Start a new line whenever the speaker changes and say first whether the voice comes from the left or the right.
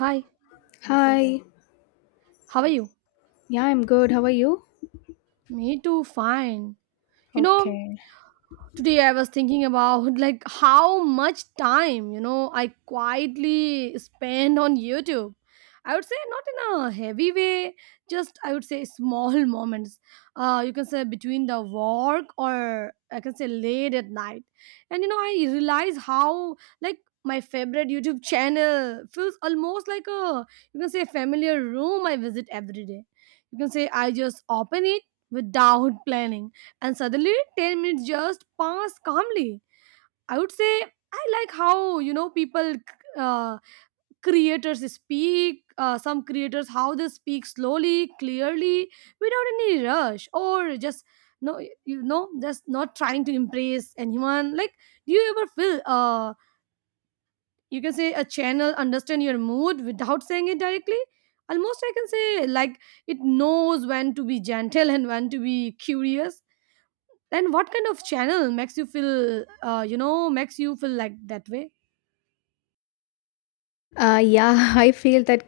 right: Hi,
left: Hi.
right: how are you?
left: Yeah, I'm good. How are you?
right: Me too, fine. You know,
left: Okay.
right: today I was thinking about, like, how much time, you know, I quietly spend on YouTube. I would say not in a heavy way, just, I would say, small moments, you can say between the work, or I can say late at night. And you know I realize how, like, my favorite YouTube channel feels almost like a, you can say, familiar room I visit every day. You can say I just open it without planning, and suddenly 10 minutes just pass calmly, I would say. I like how, you know, people, uh, creators speak, some creators, how they speak slowly, clearly, without any rush, or just no, you know, just not trying to impress anyone, like, do you ever feel, you can say, a channel understand your mood without saying it directly. Almost, I can say, like, it knows when to be gentle and when to be curious. Then what kind of channel makes you feel, you know, makes you feel like that way?
left: Yeah, I feel that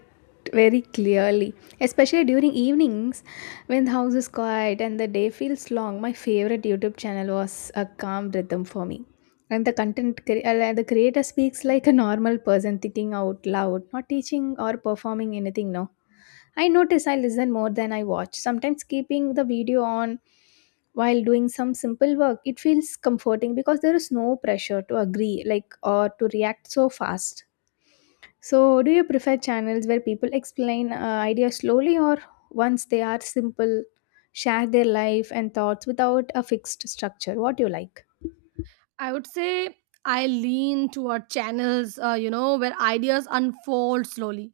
left: very clearly, especially during evenings when the house is quiet and the day feels long. My favorite YouTube channel was a calm rhythm for me, and the the creator speaks like a normal person, thinking out loud, not teaching or performing anything. No. I notice I listen more than I watch, sometimes keeping the video on while doing some simple work. It feels comforting because there is no pressure to agree like or to react so fast. So, do you prefer channels where people explain ideas slowly or once they are simple, share their life and thoughts without a fixed structure? What do you like?
right: I would say I lean toward channels, you know, where ideas unfold slowly.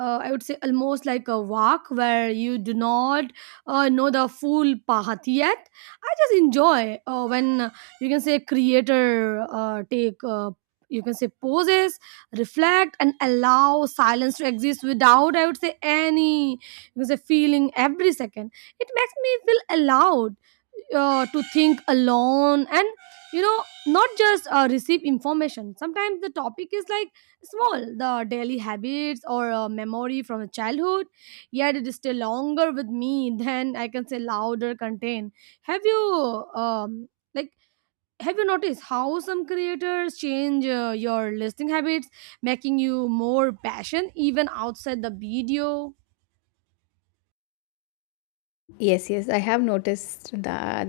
right: I would say almost like a walk where you do not, know the full path yet. I just enjoy, when, you can say, creator, take, you can say, poses, reflect, and allow silence to exist without, I would say, any, you can say, feeling every second. It makes me feel allowed, to think alone, and, you know, not just, receive information. Sometimes the topic is like small, the daily habits or a memory from a childhood, yet it is still longer with me than, I can say, louder contain. Have you um like have you noticed how some creators change, your listening habits, making you more passion even outside the video?
left: Yes, yes, I have noticed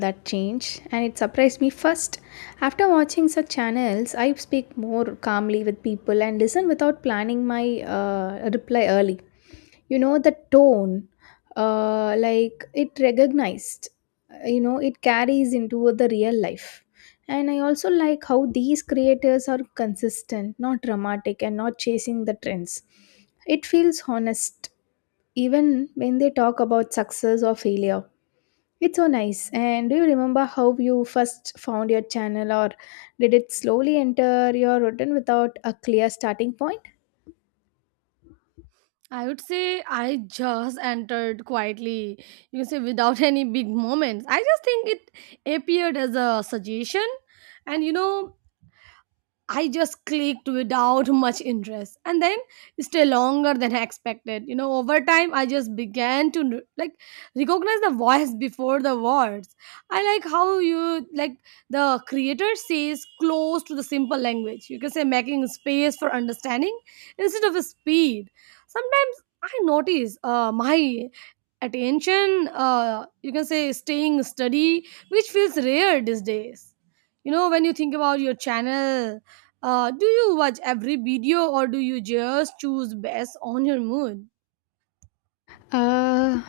left: that change and it surprised me first. After watching such channels, I speak more calmly with people and listen without planning my reply early. You know, the tone, like it recognized, it carries into the real life. And I also like how these creators are consistent, not dramatic, and not chasing the trends. It feels honest even when they talk about success or failure, it's so nice. And do you remember how you first found your channel, or did it slowly enter your routine without a clear starting point?
right: I would say I just entered quietly, you can say, without any big moments. I just think it appeared as a suggestion, and you know I just clicked without much interest, and then stay longer than I expected. You know, over time, I just began to like recognize the voice before the words. I like how, you like, the creator says close to the simple language. You can say making space for understanding instead of speed. Sometimes I notice, my attention, you can say, staying steady, which feels rare these days. You know, when you think about your channel, do you watch every video or do you just choose based on your mood?
left: Uh,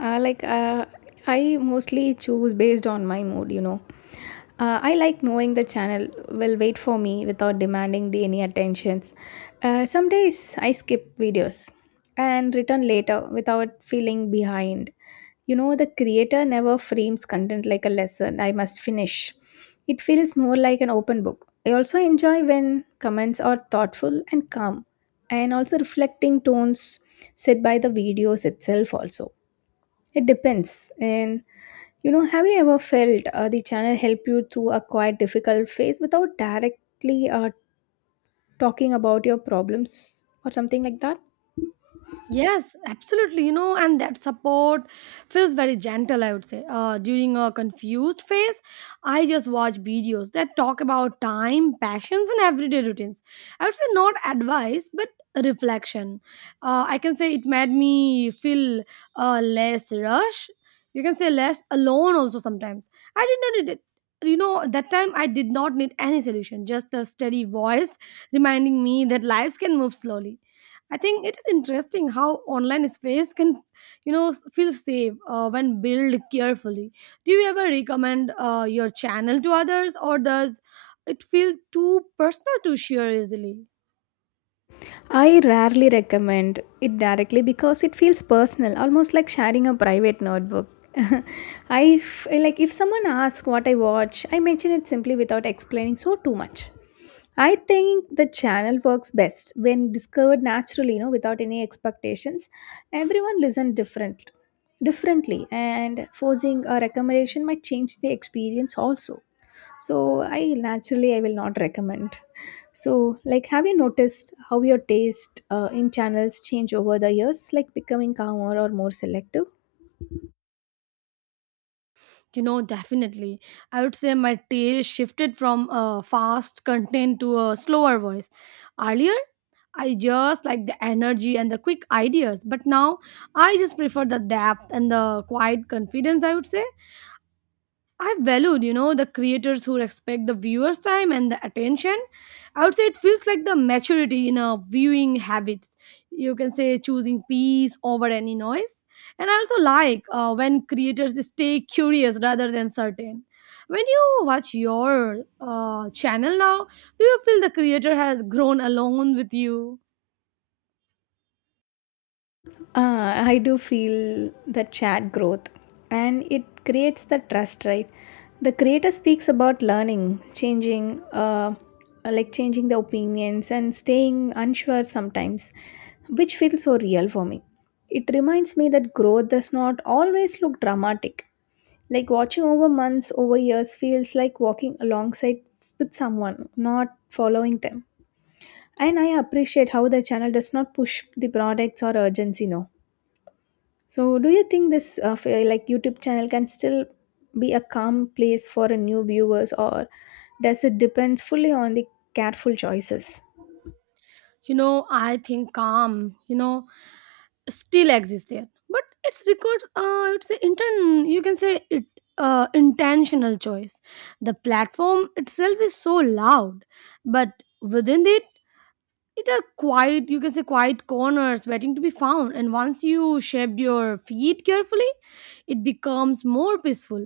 left: uh like uh, I mostly choose based on my mood, you know. I like knowing the channel will wait for me without demanding the any attentions. Some days I skip videos and return later without feeling behind. You know, the creator never frames content like a lesson I must finish. It feels more like an open book. I also enjoy when comments are thoughtful and calm, and also reflecting tones set by the videos itself, also. It depends. And you know, have you ever felt the channel help you through a quite difficult phase without directly talking about your problems or something like that?
right: Yes, absolutely. You know, and that support feels very gentle, I would say. During a confused phase, I just watch videos that talk about time, passions, and everyday routines. I would say not advice, but reflection. I can say it made me feel, less rush. You can say less alone also sometimes. I did not need it. You know, that time I did not need any solution, just a steady voice reminding me that lives can move slowly. I think it is interesting how online space can, you know, feel safe, when built carefully. Do you ever recommend, your channel to others, or does it feel too personal to share easily?
left: I rarely recommend it directly because it feels personal, almost like sharing a private notebook. I like if someone asks what I watch, I mention it simply without explaining so too much. I think the channel works best when discovered naturally, you know, without any expectations. Everyone listens differently, and forcing a recommendation might change the experience also. So I naturally I will not recommend. So like have you noticed how your taste in channels change over the years, like becoming calmer or more selective?
right: You know, definitely. I would say my taste shifted from, fast content to a slower voice. Earlier, I just like the energy and the quick ideas, but now I just prefer the depth and the quiet confidence, I would say. I valued, you know, the creators who respect the viewers' time and the attention. I would say it feels like the maturity in a viewing habits. You can say choosing peace over any noise. And I also like, when creators stay curious rather than certain. When you watch your, channel now, do you feel the creator has grown alone with you?
left: I do feel the chat growth and it creates the trust, right? The creator speaks about learning, changing, like changing the opinions and staying unsure sometimes, which feels so real for me. It reminds me that growth does not always look dramatic. Like watching over months, over years feels like walking alongside with someone, not following them. And I appreciate how the channel does not push the products or urgency, no. So, do you think this like YouTube channel can still be a calm place for a new viewers, or does it depend fully on the careful choices?
right: You know, I think calm, you know, still exists there, but it's records, I would say intern, you can say it, intentional choice. The platform itself is so loud, but within it, it are quiet, you can say, quiet corners waiting to be found. And once you shaped your feet carefully, it becomes more peaceful.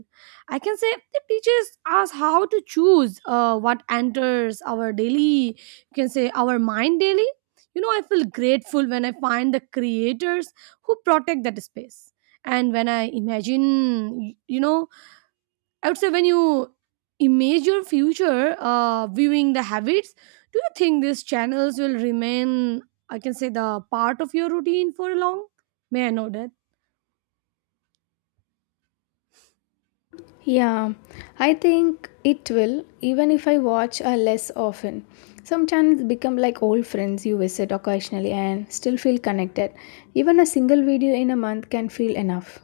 right: I can say it teaches us how to choose, what enters our daily, you can say, our mind daily. You know, I feel grateful when I find the creators who protect that space. And when I imagine, you know, I would say, when you image your future, viewing the habits, do you think these channels will remain, I can say, the part of your routine for long? May I know that?
left: Yeah, I think it will, even if I watch less often. Some channels become like old friends you visit occasionally and still feel connected. Even a single video in a month can feel enough.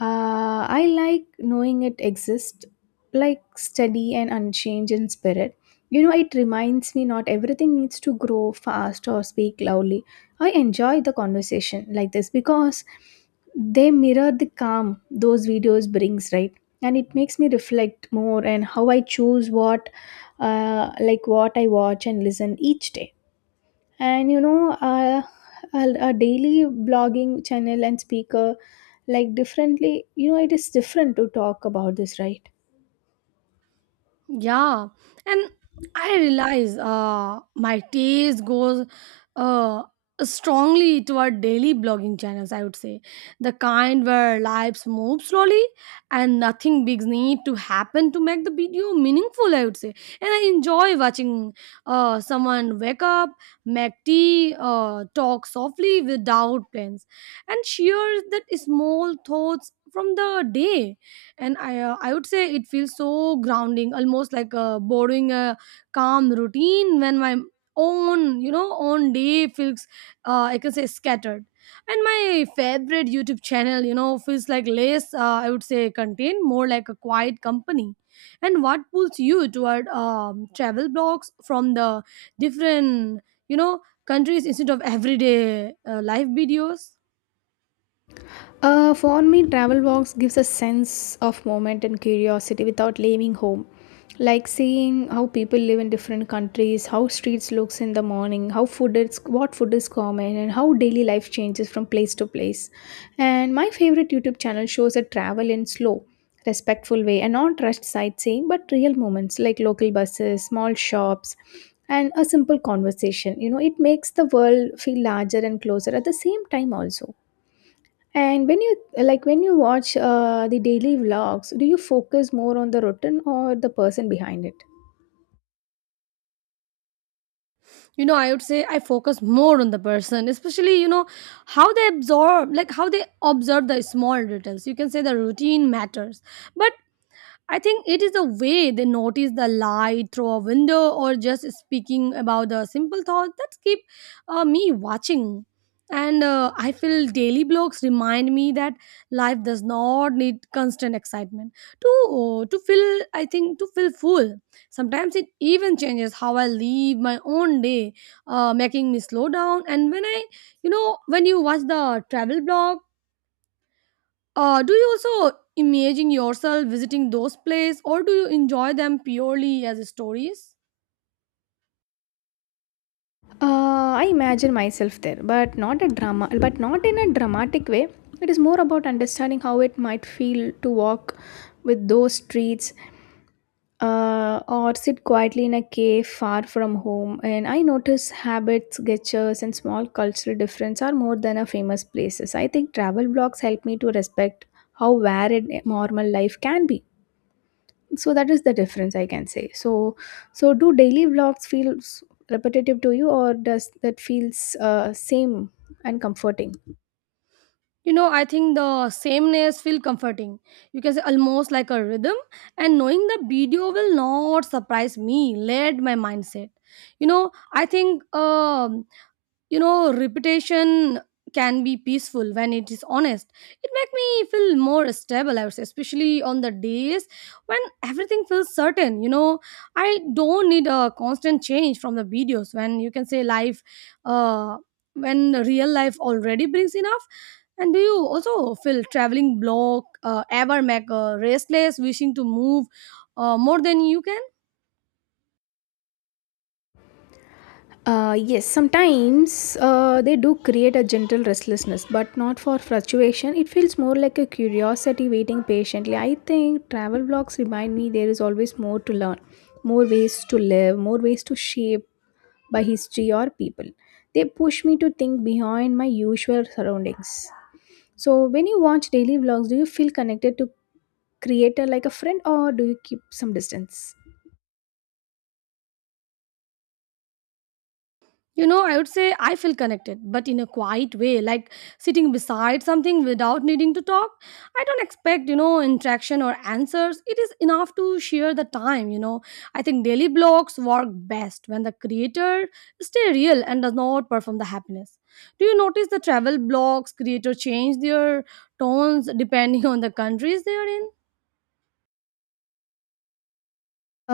left: I like knowing it exists, like steady and unchanged in spirit. You know, it reminds me not everything needs to grow fast or speak loudly. I enjoy the conversation like this because they mirror the calm those videos brings, right? And it makes me reflect more and how I choose what like what I watch and listen each day. And you know, a daily blogging channel and speaker, like differently, you know, it is different to talk about this, right?
right: Yeah, and I realize, my taste goes, uh, strongly toward daily blogging channels, I would say. The kind where lives move slowly and nothing big need to happen to make the video meaningful, I would say. And I enjoy watching, someone wake up, make tea, talk softly without plans, and share that small thoughts from the day. And I would say it feels so grounding, almost like, borrowing a calm routine when my own, you know, own day feels, I can say, scattered. And my favorite YouTube channel, you know, feels like less, I would say contain, more like a quiet company. And what pulls you toward, travel blogs from the different, you know, countries instead of everyday, life videos?
left: For me, travel walks gives a sense of moment and curiosity without leaving home. Like seeing how people live in different countries, how streets looks in the morning, how food is what food is common, and how daily life changes from place to place. And my favorite YouTube channel shows a travel in slow, respectful way and not rushed sightseeing, but real moments like local buses, small shops, and a simple conversation. You know, it makes the world feel larger and closer at the same time also. And when you like When you watch the daily vlogs, do you focus more on the routine or the person behind it?
right: You know, I would say I focus more on the person, especially, you know, how they absorb, like how they observe, the small details. You can say the routine matters, but I think it is a way they notice the light through a window or just speaking about the simple thoughts that keep, me watching. And, I feel daily blogs remind me that life does not need constant excitement to feel. I think, to feel full. Sometimes it even changes how I live my own day, making me slow down. And when I, you know, when you watch the travel blog, do you also imagine yourself visiting those places, or do you enjoy them purely as stories?
left: I imagine myself there, but not in a dramatic way. It is more about understanding how it might feel to walk with those streets, or sit quietly in a cave far from home. And I notice habits, gestures, and small cultural difference are more than a famous places. I think travel blogs help me to respect how varied normal life can be. So that is the difference I can say. So so do daily vlogs feels repetitive to you, or does that feels same and comforting?
right: You know, I think the sameness feel comforting. You can say almost like a rhythm, and knowing the video will not surprise me, led my mindset. You know, I think, you know, reputation can be peaceful when it is honest. It makes me feel more stable, I would say, especially on the days when everything feels certain. You know, I don't need a constant change from the videos when, you can say, life, uh when real life already brings enough. And do you also feel traveling block, ever make, restless, wishing to move, more than you can?
left: Yes, sometimes they do create a gentle restlessness, but not for fluctuation. It feels more like a curiosity waiting patiently. I think travel vlogs remind me there is always more to learn, more ways to live, more ways to shape by history or people. They push me to think beyond my usual surroundings. So when you watch daily vlogs, do you feel connected to creator like a friend, or do you keep some distance?
right: You know, I would say I feel connected, but in a quiet way, like sitting beside something without needing to talk. I don't expect, you know, interaction or answers. It is enough to share the time, you know. I think daily blogs work best when the creator stay real and does not perform the happiness. Do you notice the travel blogs creator change their tones depending on the countries they are in?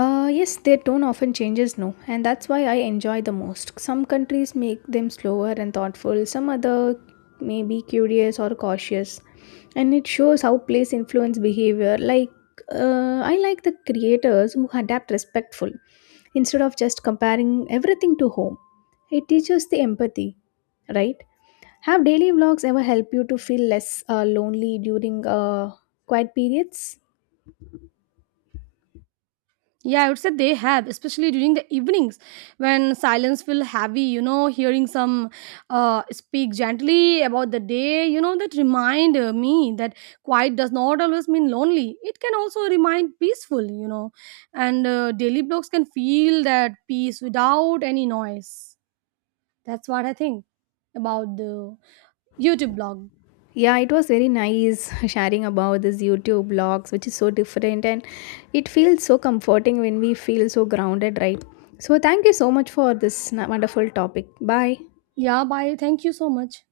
left: Yes, their tone often changes, no, and that's why I enjoy the most. Some countries make them slower and thoughtful, some other may be curious or cautious, and it shows how place influence behavior. I like the creators who adapt respectful instead of just comparing everything to home. It teaches the empathy, right? Have daily vlogs ever helped you to feel less lonely during quiet periods?
right: Yeah, I would say they have, especially during the evenings when silence feel heavy. You know, hearing some, speak gently about the day, you know, that remind, me that quiet does not always mean lonely. It can also remind peaceful, you know, and, daily blogs can feel that peace without any noise. That's what I think about the YouTube blog.
left: Yeah, it was very nice sharing about this YouTube vlogs, which is so different and it feels so comforting when we feel so grounded, right? So, thank you so much for this wonderful topic. Bye.
right: Yeah, bye. Thank you so much.